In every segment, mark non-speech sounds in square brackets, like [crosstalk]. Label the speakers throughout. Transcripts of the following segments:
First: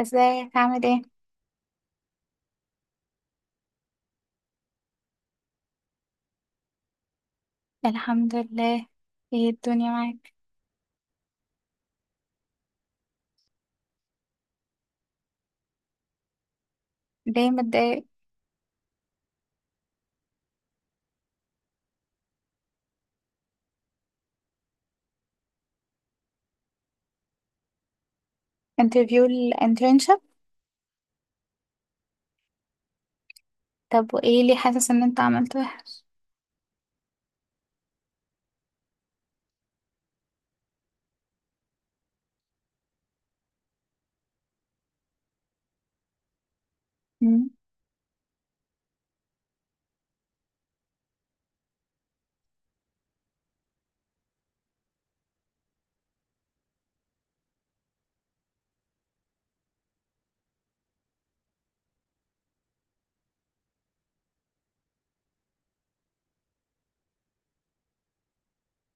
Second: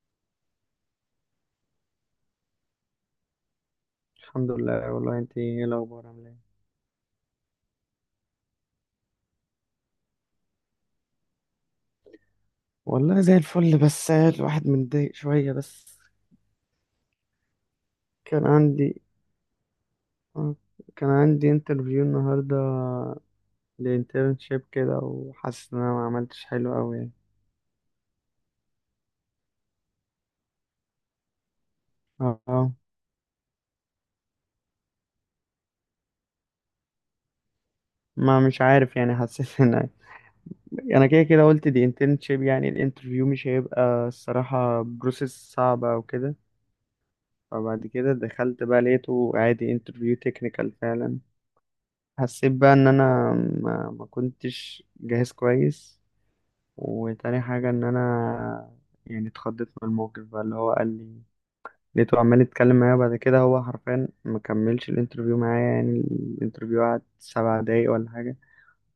Speaker 1: ازيك عامل ايه؟
Speaker 2: الحمد لله. والله انت ايه الاخبار، عامله ايه؟
Speaker 1: الحمد لله. ايه الدنيا معاك؟
Speaker 2: والله زي الفل، بس الواحد متضايق شوية بس.
Speaker 1: ليه متضايق؟
Speaker 2: كان عندي آه، كان عندي انترفيو النهاردة لانترنشيب كده، وحاسس ان انا ما عملتش حلو قوي يعني.
Speaker 1: انترفيو الانترنشب؟
Speaker 2: اه آه،
Speaker 1: طب وايه اللي حاسس ان انت عملت وحش؟
Speaker 2: ما مش عارف يعني، حسيت ان انا كده كده قلت دي انترنشيب، يعني الانترفيو مش هيبقى الصراحة بروسيس صعبة او كده.
Speaker 1: مم.
Speaker 2: فبعد كده دخلت بقى لقيته عادي انترفيو تكنيكال فعلا. حسيت بقى ان انا ما كنتش جاهز كويس، وتاني حاجة إن أنا يعني اتخضيت من الموقف بقى اللي هو قال لي. لقيته عمال يتكلم معايا، بعد كده هو حرفيا ما كملش الانترفيو معايا يعني. الانترفيو قعد سبع دقايق ولا حاجة.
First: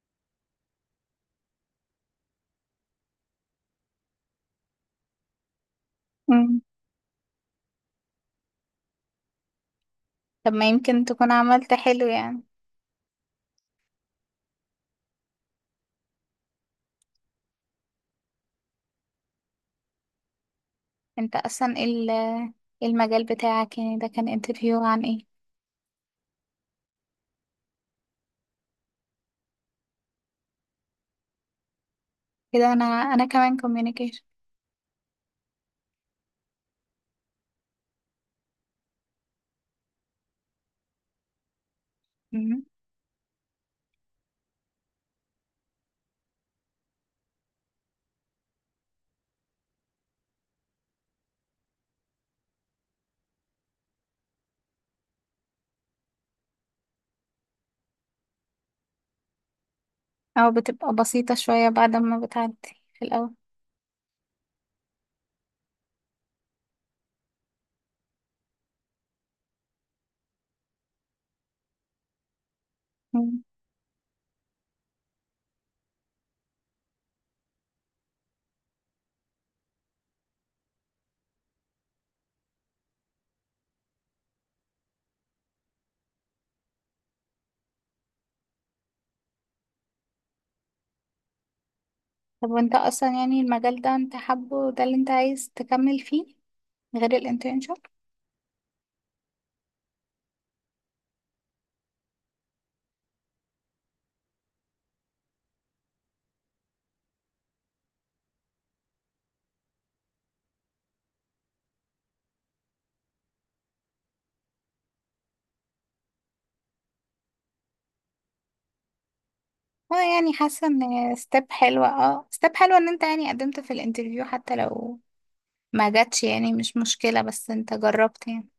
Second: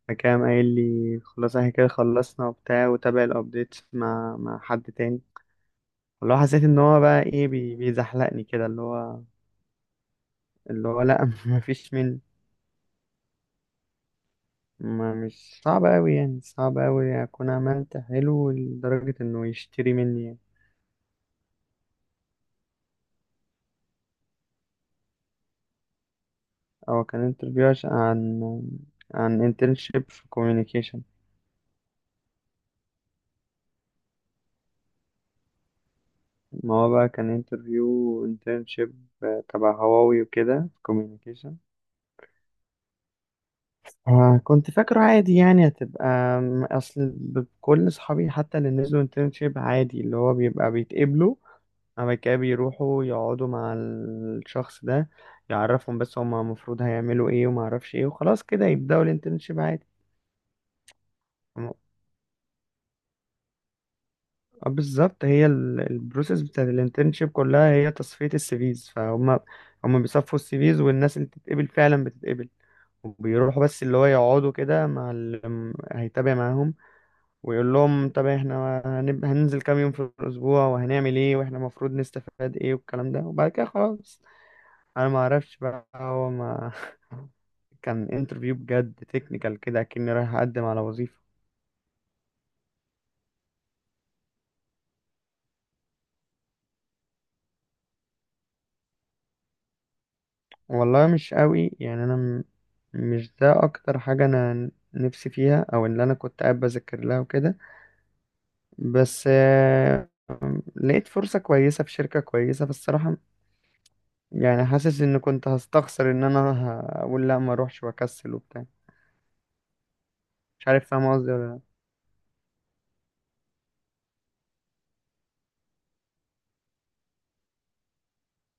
Speaker 2: فكان قايل لي خلاص احنا كده خلصنا وبتاع، وتابع الابديت مع حد تاني، واللي هو
Speaker 1: مم.
Speaker 2: حسيت ان هو بقى ايه، بيزحلقني كده اللي هو.
Speaker 1: طب ما
Speaker 2: اللي هو
Speaker 1: يمكن
Speaker 2: لا
Speaker 1: تكون
Speaker 2: [laughs]
Speaker 1: عملت
Speaker 2: مفيش
Speaker 1: حلو
Speaker 2: مني.
Speaker 1: يعني.
Speaker 2: ما مش صعب قوي يعني، صعب قوي اكون عملت حلو لدرجة انه يشتري مني يعني.
Speaker 1: انت اصلا ايه المجال بتاعك يعني ده كان انترفيو عن ايه؟
Speaker 2: هو كان انترفيو عشان عن انترنشيب في كوميونيكيشن.
Speaker 1: كده، انا كمان communication.
Speaker 2: ما هو بقى كان انترفيو انترنشيب تبع هواوي وكده في كوميونيكيشن.
Speaker 1: مم.
Speaker 2: آه، كنت فاكره عادي يعني هتبقى اصل كل اصحابي حتى اللي نزلوا انترنشيب عادي اللي هو بيبقى بيتقبلوا، بعد كده بيروحوا يقعدوا مع الشخص ده يعرفهم بس هما المفروض هيعملوا ايه، وما اعرفش ايه، وخلاص كده يبدأوا الانترنشيب عادي.
Speaker 1: او بتبقى بسيطة شوية بعد ما بتعدي في الاول.
Speaker 2: آه، بالظبط، هي البروسيس بتاعت الانترنشيب كلها هي تصفية السيفيز. هم بيصفوا السيفيز، والناس اللي تتقبل فعلا بتتقبل،
Speaker 1: مم.
Speaker 2: وبيروحوا بس اللي هو يقعدوا كده مع اللي هيتابع معاهم، ويقول لهم طب احنا هننزل كام يوم في الأسبوع وهنعمل ايه، واحنا المفروض نستفاد ايه، والكلام ده. وبعد كده خلاص، انا ما اعرفش بقى هو ما [laughs] كان انترفيو بجد تكنيكال كده، كأني رايح اقدم على وظيفة.
Speaker 1: طب وانت اصلا يعني المجال ده انت حابه، ده اللي انت عايز تكمل فيه غير الانترنشب؟
Speaker 2: والله مش قوي يعني، انا مش ده اكتر حاجة انا نفسي فيها، او اللي انا كنت قاعد بذاكر لها وكده. بس آه، لقيت فرصة كويسة في شركة كويسة، فالصراحة يعني حاسس ان كنت هستخسر ان انا اقول لا ما اروحش واكسل وبتاع.
Speaker 1: اه، يعني حاسة
Speaker 2: مش عارف، فاهم
Speaker 1: ان
Speaker 2: قصدي ولا
Speaker 1: ستيب
Speaker 2: لا؟
Speaker 1: حلوة اه ستيب حلوة ان انت يعني قدمت في الانترفيو حتى لو ما جاتش، يعني مش مشكلة بس انت جربت يعني.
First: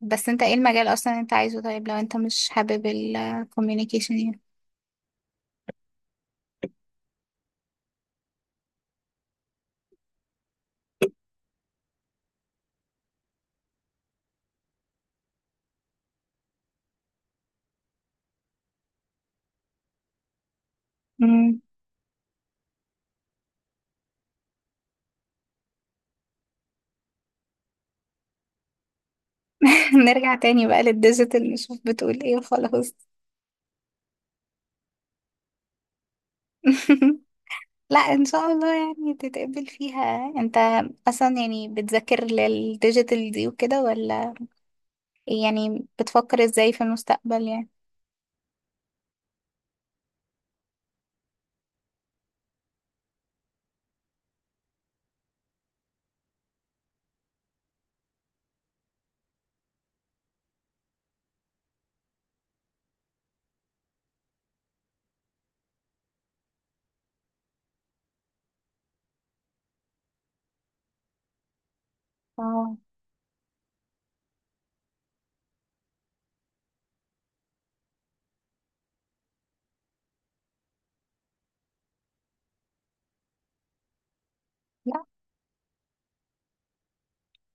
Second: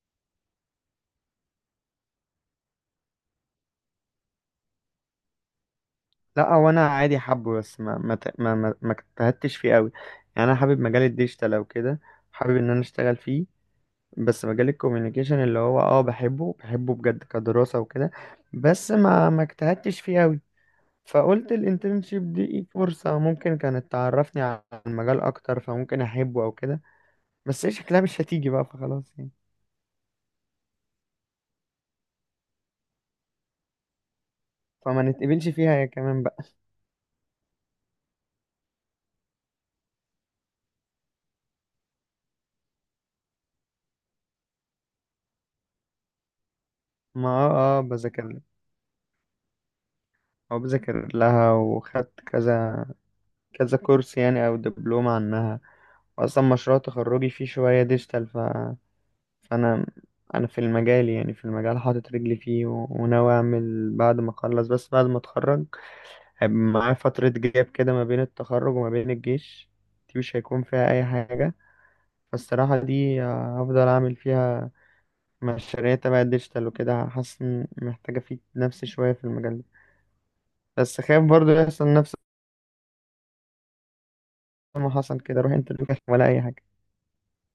Speaker 1: بس انت ايه المجال اصلا انت عايزه؟ طيب لو انت مش حابب الكوميونيكيشن يعني؟
Speaker 2: لا، هو انا عادي حابه، بس ما ما ت- ما ما ما اجتهدتش فيه قوي. يعني انا حابب مجال الديجيتال او كده، حابب ان انا اشتغل فيه. بس مجال الكوميونيكيشن اللي هو اه، بحبه بجد كدراسة وكده، بس ما اجتهدتش فيه قوي. فقلت
Speaker 1: مم.
Speaker 2: الانترنشيب دي إيه، فرصة ممكن كانت تعرفني عن المجال اكتر، فممكن احبه او كده. بس هي شكلها مش هتيجي بقى، فخلاص يعني،
Speaker 1: [laughs] نرجع تاني بقى للديجيتال نشوف بتقول ايه وخلاص.
Speaker 2: فما نتقبلش فيها يا كمان بقى.
Speaker 1: [laughs] لا ان شاء الله يعني تتقبل فيها. انت اصلا يعني بتذاكر للديجيتال دي وكده، ولا يعني بتفكر ازاي في
Speaker 2: ما
Speaker 1: المستقبل يعني؟
Speaker 2: اه بذاكر لها، او بذاكر لها وخدت كذا كورس يعني، او دبلوم عنها. اصلا مشروع تخرجي فيه شوية ديجيتال. فانا انا في المجال، يعني في المجال حاطط رجلي فيه، وناوي اعمل بعد ما اخلص، بس بعد ما اتخرج هيبقى معايا فترة جاب كده ما بين التخرج وما بين الجيش. دي مش هيكون فيها اي حاجة،
Speaker 1: اه،
Speaker 2: فالصراحة دي آه، هفضل اعمل فيها مشاريع تبع الديجيتال وكده. حاسس إن محتاجة افيد نفسي شوية في المجال ده، بس خايف برضو يحصل نفس ما حصل كده، اروح انترفيو ولا اي حاجة.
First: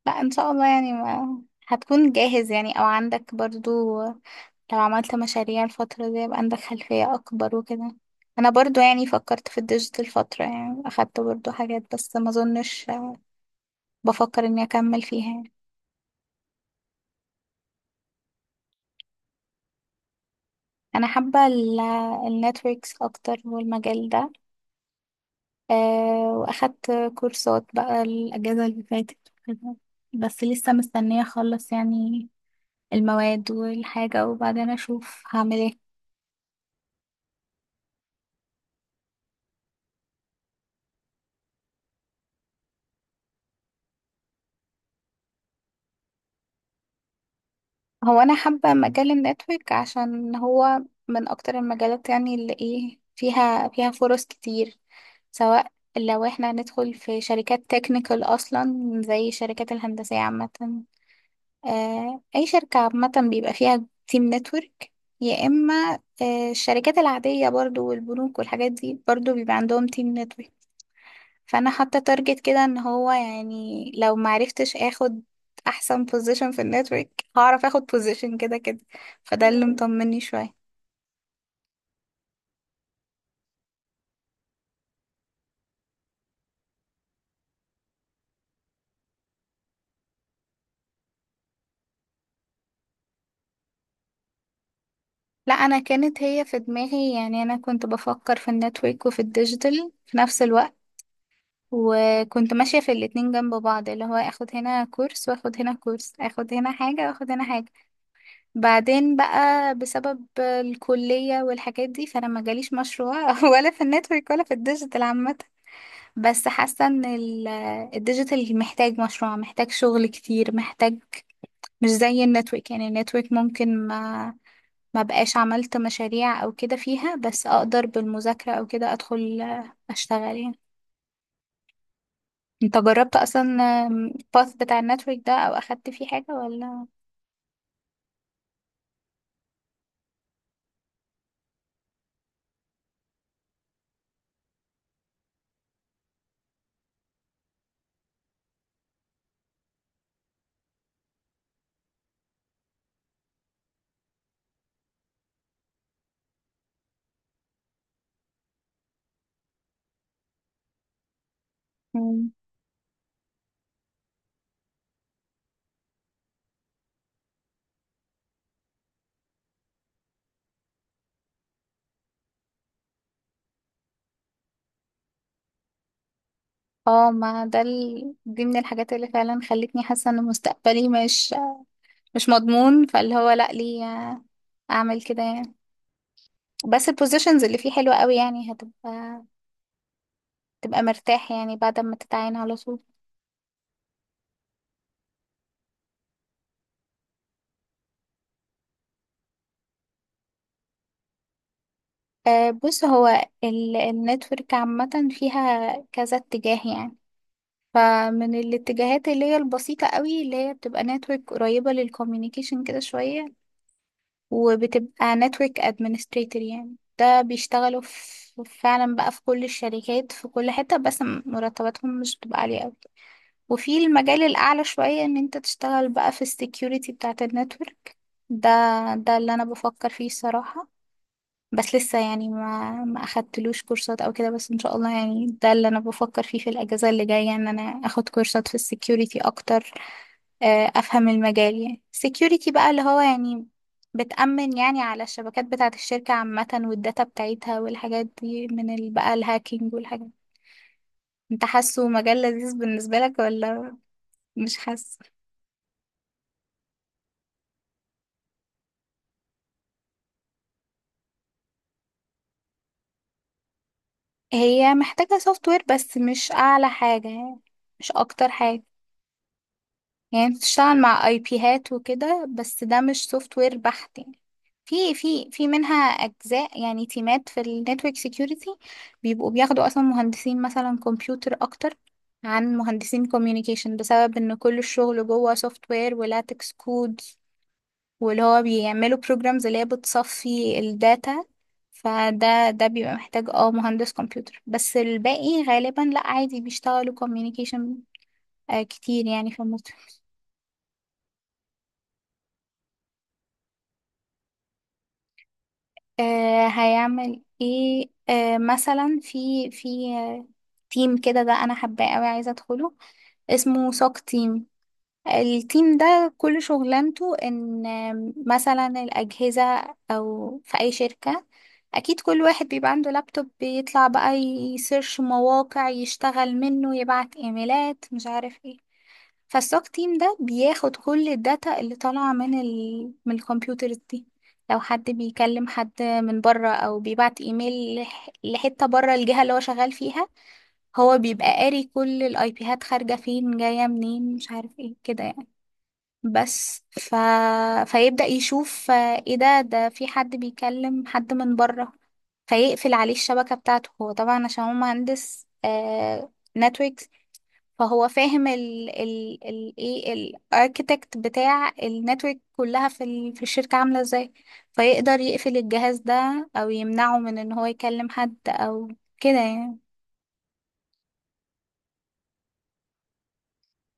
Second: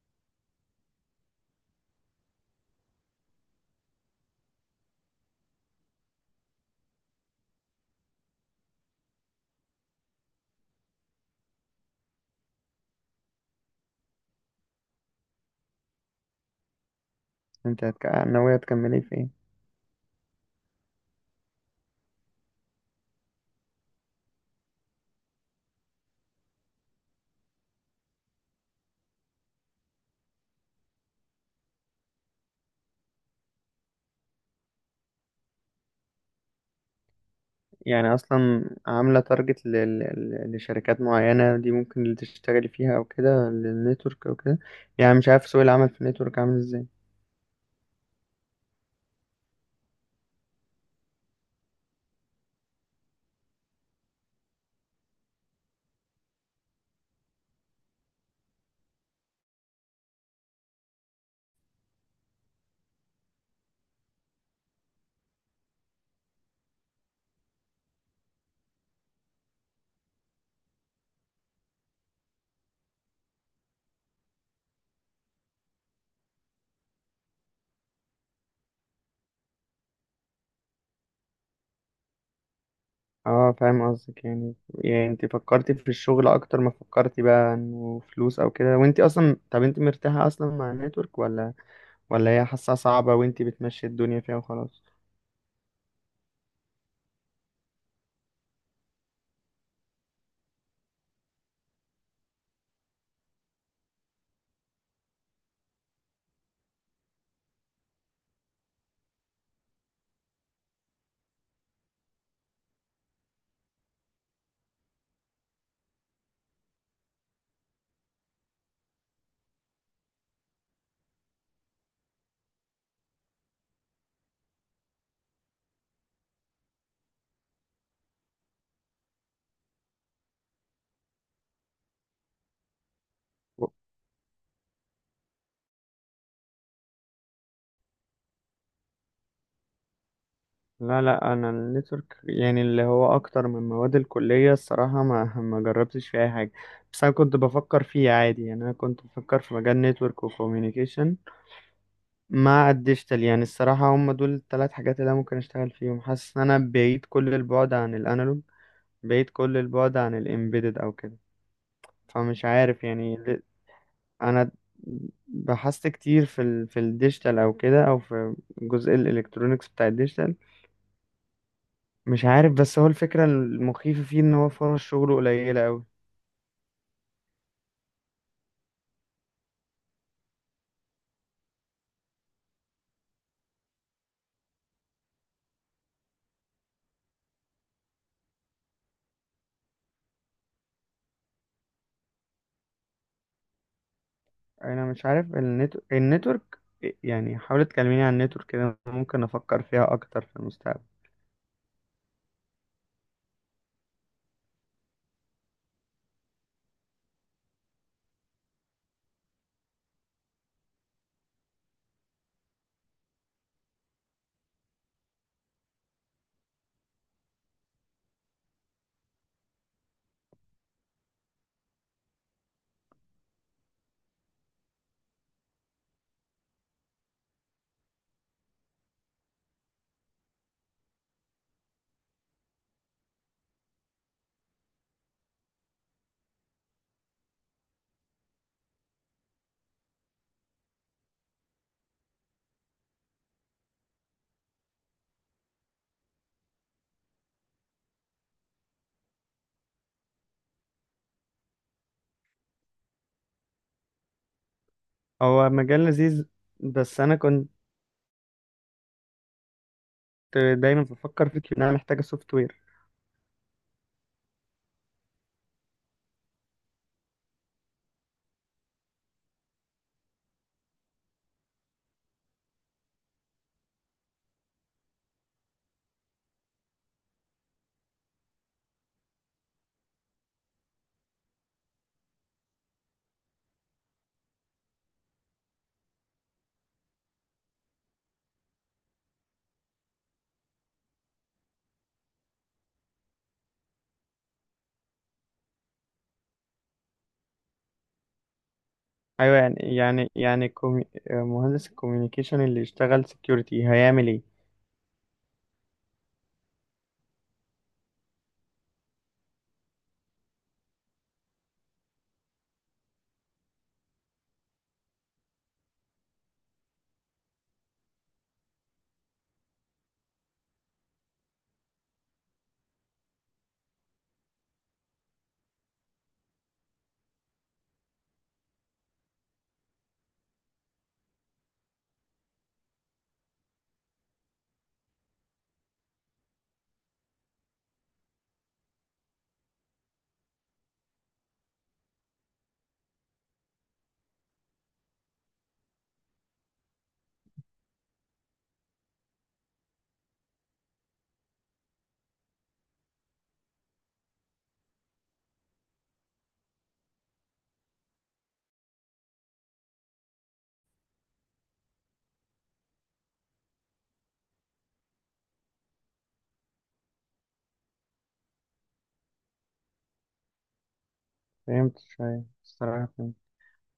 Speaker 1: لا ان شاء الله يعني، ما هتكون جاهز يعني او عندك برضو، لو عملت مشاريع الفترة دي يبقى عندك خلفية اكبر وكده. انا برضو يعني فكرت في الديجيتال فترة، يعني اخدت برضو حاجات، بس ما اظنش بفكر اني اكمل فيها يعني.
Speaker 2: انت ناوية تكملي في ايه؟
Speaker 1: انا حابة النتوركس اكتر والمجال ده. أه، واخدت كورسات بقى الاجازة اللي فاتت وكده. بس لسه مستنية اخلص يعني المواد والحاجة، وبعدين اشوف هعمل ايه.
Speaker 2: يعني اصلا عامله تارجت لشركات معينه دي ممكن اللي تشتغلي فيها او كده، للنتورك او كده؟ يعني مش عارف سوق العمل في النتورك عامل ازاي.
Speaker 1: هو انا حابه مجال النتورك عشان هو من اكتر المجالات، يعني اللي ايه فيها فرص كتير. سواء لو احنا ندخل في شركات تكنيكال اصلا، زي الشركات الهندسيه عامه، اي شركه عامه بيبقى فيها تيم نتورك، يا اما الشركات العاديه برضو والبنوك والحاجات دي برضو بيبقى عندهم تيم نتورك. فانا حاطه تارجت كده ان هو يعني، لو معرفتش اخد احسن بوزيشن في النتورك، هعرف اخد بوزيشن كده كده. فده اللي مطمني شويه.
Speaker 2: اه، فاهم قصدك يعني. يعني انت فكرتي في الشغل اكتر ما فكرتي بقى انه فلوس او كده. وانت اصلا، طب انت مرتاحه اصلا مع النتورك، ولا هي حاسه صعبه وانت بتمشي الدنيا فيها وخلاص؟
Speaker 1: لا، انا كانت هي في دماغي يعني، انا كنت بفكر في النتورك وفي الديجيتال في نفس الوقت، وكنت ماشيه في الاتنين جنب بعض، اللي هو اخد هنا كورس واخد هنا كورس، اخد هنا حاجه واخد هنا حاجه. بعدين بقى بسبب الكليه والحاجات دي، فانا ما جاليش مشروع [laughs] ولا في النتورك ولا في الديجيتال عامه. بس حاسة ان الديجيتال محتاج مشروع، محتاج شغل كتير، محتاج مش زي النتورك. يعني النتورك ممكن ما بقاش عملت مشاريع او كده فيها، بس اقدر بالمذاكرة او كده ادخل اشتغل يعني. انت جربت اصلا الباث بتاع النتورك ده او اخدت فيه حاجة ولا؟
Speaker 2: لا انا النتورك يعني اللي هو اكتر من مواد الكليه الصراحه ما [laughs] ما جربتش في اي حاجه. بس انا كنت بفكر فيه عادي، يعني انا كنت بفكر في مجال نتورك وكوميونيكيشن مع الديجيتال. يعني الصراحه هم دول الثلاث حاجات اللي انا ممكن اشتغل فيهم. حاسس ان انا بعيد كل البعد عن الانالوج، بعيد كل البعد عن الامبيدد او كده.
Speaker 1: مم.
Speaker 2: فمش عارف يعني انا بحثت كتير في في الديجيتال او كده، او في جزء الالكترونيكس بتاع الديجيتال. مش عارف، بس هو الفكرة المخيفة فيه ان هو فرص شغله قليلة اوي.
Speaker 1: اه، ما ده دي من الحاجات اللي فعلا خلتني حاسة ان مستقبلي مش مضمون. فاللي هو لا، ليه اعمل كده يعني. بس البوزيشنز اللي فيه حلوة قوي، يعني تبقى مرتاح يعني بعد ما تتعين على طول.
Speaker 2: انا مش عارف النتورك يعني. حاولت تكلميني عن النتورك كده، ممكن افكر فيها اكتر في المستقبل.
Speaker 1: بص، هو النتورك عامة فيها كذا اتجاه يعني. فمن الاتجاهات اللي هي البسيطة قوي، اللي هي بتبقى نتورك قريبة للكوميونيكيشن كده شوية، وبتبقى نتورك ادمنستريتور. يعني ده بيشتغلوا في فعلا بقى في كل الشركات، في كل حتة، بس مرتباتهم مش بتبقى عالية قوي. وفي المجال الأعلى شوية، إن أنت تشتغل بقى في السكيورتي بتاعة النتورك، ده ده اللي أنا بفكر فيه الصراحة. بس لسه يعني ما اخدتلوش كورسات او كده، بس ان شاء الله يعني، ده اللي انا بفكر فيه في الاجازه اللي جايه، ان انا اخد كورسات في السكيورتي اكتر. افهم المجال يعني السكيورتي بقى، اللي هو يعني بتأمن يعني على الشبكات بتاعه الشركه عامه، والداتا بتاعتها، والحاجات دي من بقى الهاكينج والحاجات دي. انت حاسه مجال لذيذ بالنسبه لك، ولا مش حاسه؟
Speaker 2: هو مجال لذيذ، بس انا كنت دايما بفكر فيه ان انا محتاجة سوفت وير.
Speaker 1: هي محتاجه سوفت وير، بس مش اعلى حاجه يعني، مش اكتر حاجه. يعني انت بتشتغل مع اي بيهات وكده، بس ده مش سوفت وير بحت يعني. في منها اجزاء، يعني تيمات في النتورك سيكيورتي بيبقوا بياخدوا اصلا مهندسين مثلا كمبيوتر اكتر عن مهندسين كوميونيكيشن، بسبب ان كل الشغل جوه سوفت وير ولاتكس كود، واللي هو بيعملوا بروجرامز اللي هي بتصفي الداتا. فده بيبقى محتاج مهندس كمبيوتر، بس الباقي غالبا لا، عادي بيشتغلوا كوميونيكيشن كتير يعني
Speaker 2: ايوه
Speaker 1: في
Speaker 2: يعني
Speaker 1: النتورك.
Speaker 2: مهندس الكوميونيكيشن اللي يشتغل سكيورتي هيعمل ايه؟
Speaker 1: آه، هيعمل ايه. مثلا في آه، تيم كده، ده انا حباه قوي، عايزه ادخله، اسمه سوك تيم. التيم ده كل شغلانته ان مثلا الاجهزه، او في اي شركه، اكيد كل واحد بيبقى عنده لابتوب، بيطلع بقى يسيرش مواقع، يشتغل منه، يبعت ايميلات، مش عارف ايه. فالسوك تيم ده بياخد كل الداتا اللي طالعة من الكمبيوترز دي. لو حد بيكلم حد من بره، او بيبعت ايميل لحتة بره الجهة اللي هو شغال فيها، هو بيبقى قاري كل الاي بيهات، خارجة فين، جاية منين، مش عارف ايه كده يعني. بس ف... فيبدأ يشوف، ايه ده في حد بيكلم حد من بره، فيقفل عليه الشبكة بتاعته. هو طبعا عشان هو مهندس. فهو فاهم ال ال ال ايه الاركيتكت بتاع النتورك كلها في الشركة عاملة ازاي، فيقدر يقفل الجهاز ده او يمنعه من ان هو يكلم حد او كده يعني.
Speaker 2: فهمت شوية الصراحة، فهمت.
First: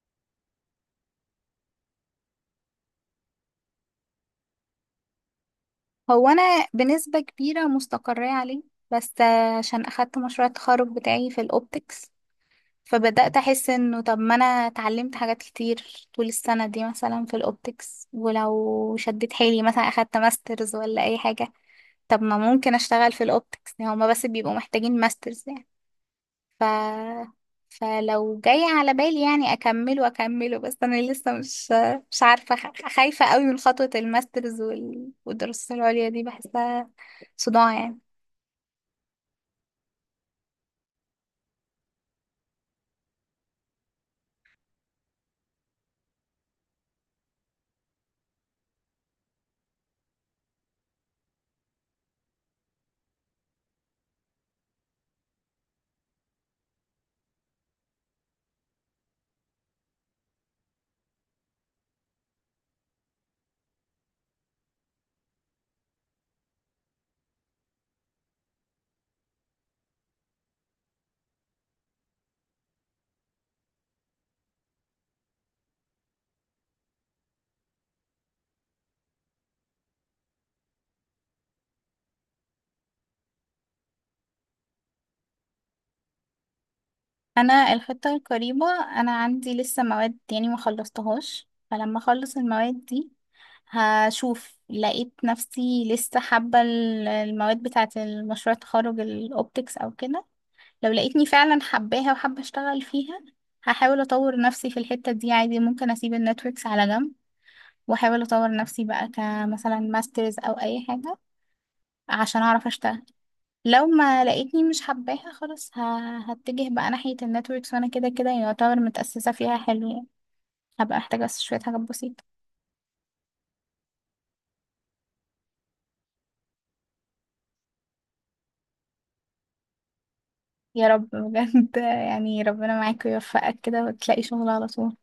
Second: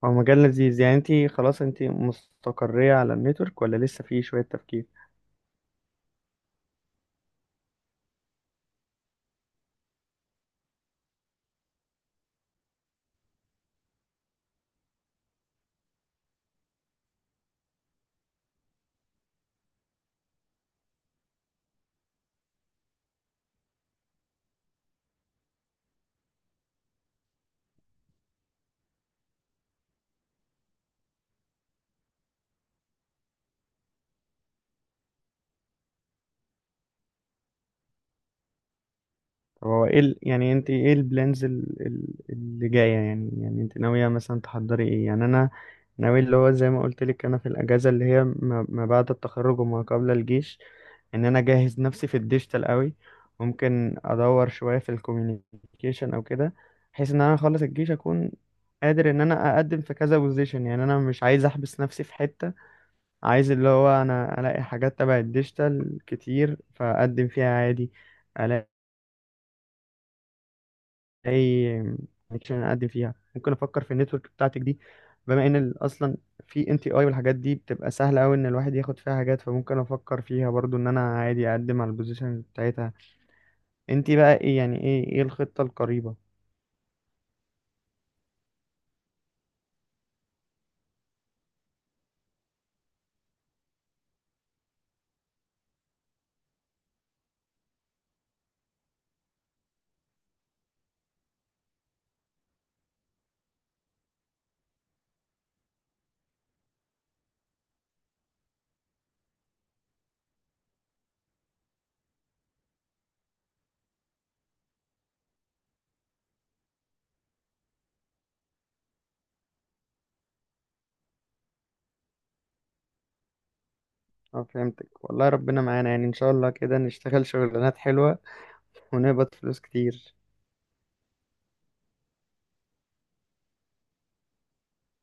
Speaker 2: هو مجال لذيذ يعني. انتي خلاص انتي مستقرية على النتورك، ولا لسه فيه شوية تفكير؟
Speaker 1: هو انا بنسبة كبيرة مستقرة عليه، بس عشان اخدت مشروع التخرج بتاعي في الاوبتكس، فبدأت احس انه طب ما انا اتعلمت حاجات كتير طول السنة دي، مثلا في الاوبتكس، ولو شديت حيلي مثلا اخدت ماسترز ولا اي حاجة، طب ما ممكن اشتغل في الاوبتكس، يعني هما بس بيبقوا محتاجين ماسترز يعني. ف فلو جاي على بالي يعني اكمله اكمله، بس انا لسه مش عارفه، خايفه قوي من خطوه الماسترز والدراسات العليا دي، بحسها صداع يعني.
Speaker 2: طب هو ايه يعني انت ايه البلانز اللي جايه؟ يعني يعني انت ناويه مثلا تحضري ايه؟ يعني انا ناوي اللي هو زي ما قلت لك، انا في الاجازه اللي هي ما بعد التخرج وما قبل الجيش، ان انا اجهز نفسي في الديجيتال قوي. ممكن ادور شويه في الكوميونيكيشن او كده، بحيث ان انا اخلص الجيش اكون قادر ان انا اقدم في كذا بوزيشن. يعني انا مش عايز احبس نفسي في حته، عايز اللي هو انا الاقي حاجات تبع الديجيتال كتير فاقدم فيها عادي. الاقي اي كونكشن اقدم فيها. ممكن افكر في النتورك بتاعتك دي، بما ان اصلا في NTI والحاجات دي بتبقى سهله قوي ان الواحد ياخد فيها حاجات، فممكن افكر فيها برضو ان انا عادي اقدم على البوزيشن بتاعتها. انت بقى ايه يعني، ايه الخطه القريبه؟
Speaker 1: انا الخطه القريبه، انا عندي لسه مواد يعني ما خلصتهاش، فلما اخلص المواد دي، هشوف لقيت نفسي لسه حابه المواد بتاعه المشروع التخرج الاوبتكس او كده، لو لقيتني فعلا حباها وحابة اشتغل فيها، هحاول اطور نفسي في الحتة دي عادي، ممكن اسيب النتوركس على جنب، واحاول اطور نفسي بقى كمثلا ماسترز او اي حاجة عشان اعرف اشتغل. لو ما لقيتني مش حباها، خلاص هتجه بقى ناحية النتوركس، وانا كده كده يعتبر متأسسة فيها حلو يعني، هبقى محتاجة بس شوية حاجات بسيطة.
Speaker 2: اه، فهمتك. والله ربنا معانا يعني، ان شاء الله كده نشتغل شغلانات حلوه ونقبض فلوس كتير.
Speaker 1: يا رب بجد، [laughs] يعني ربنا معاك ويوفقك كده وتلاقي شغل على طول.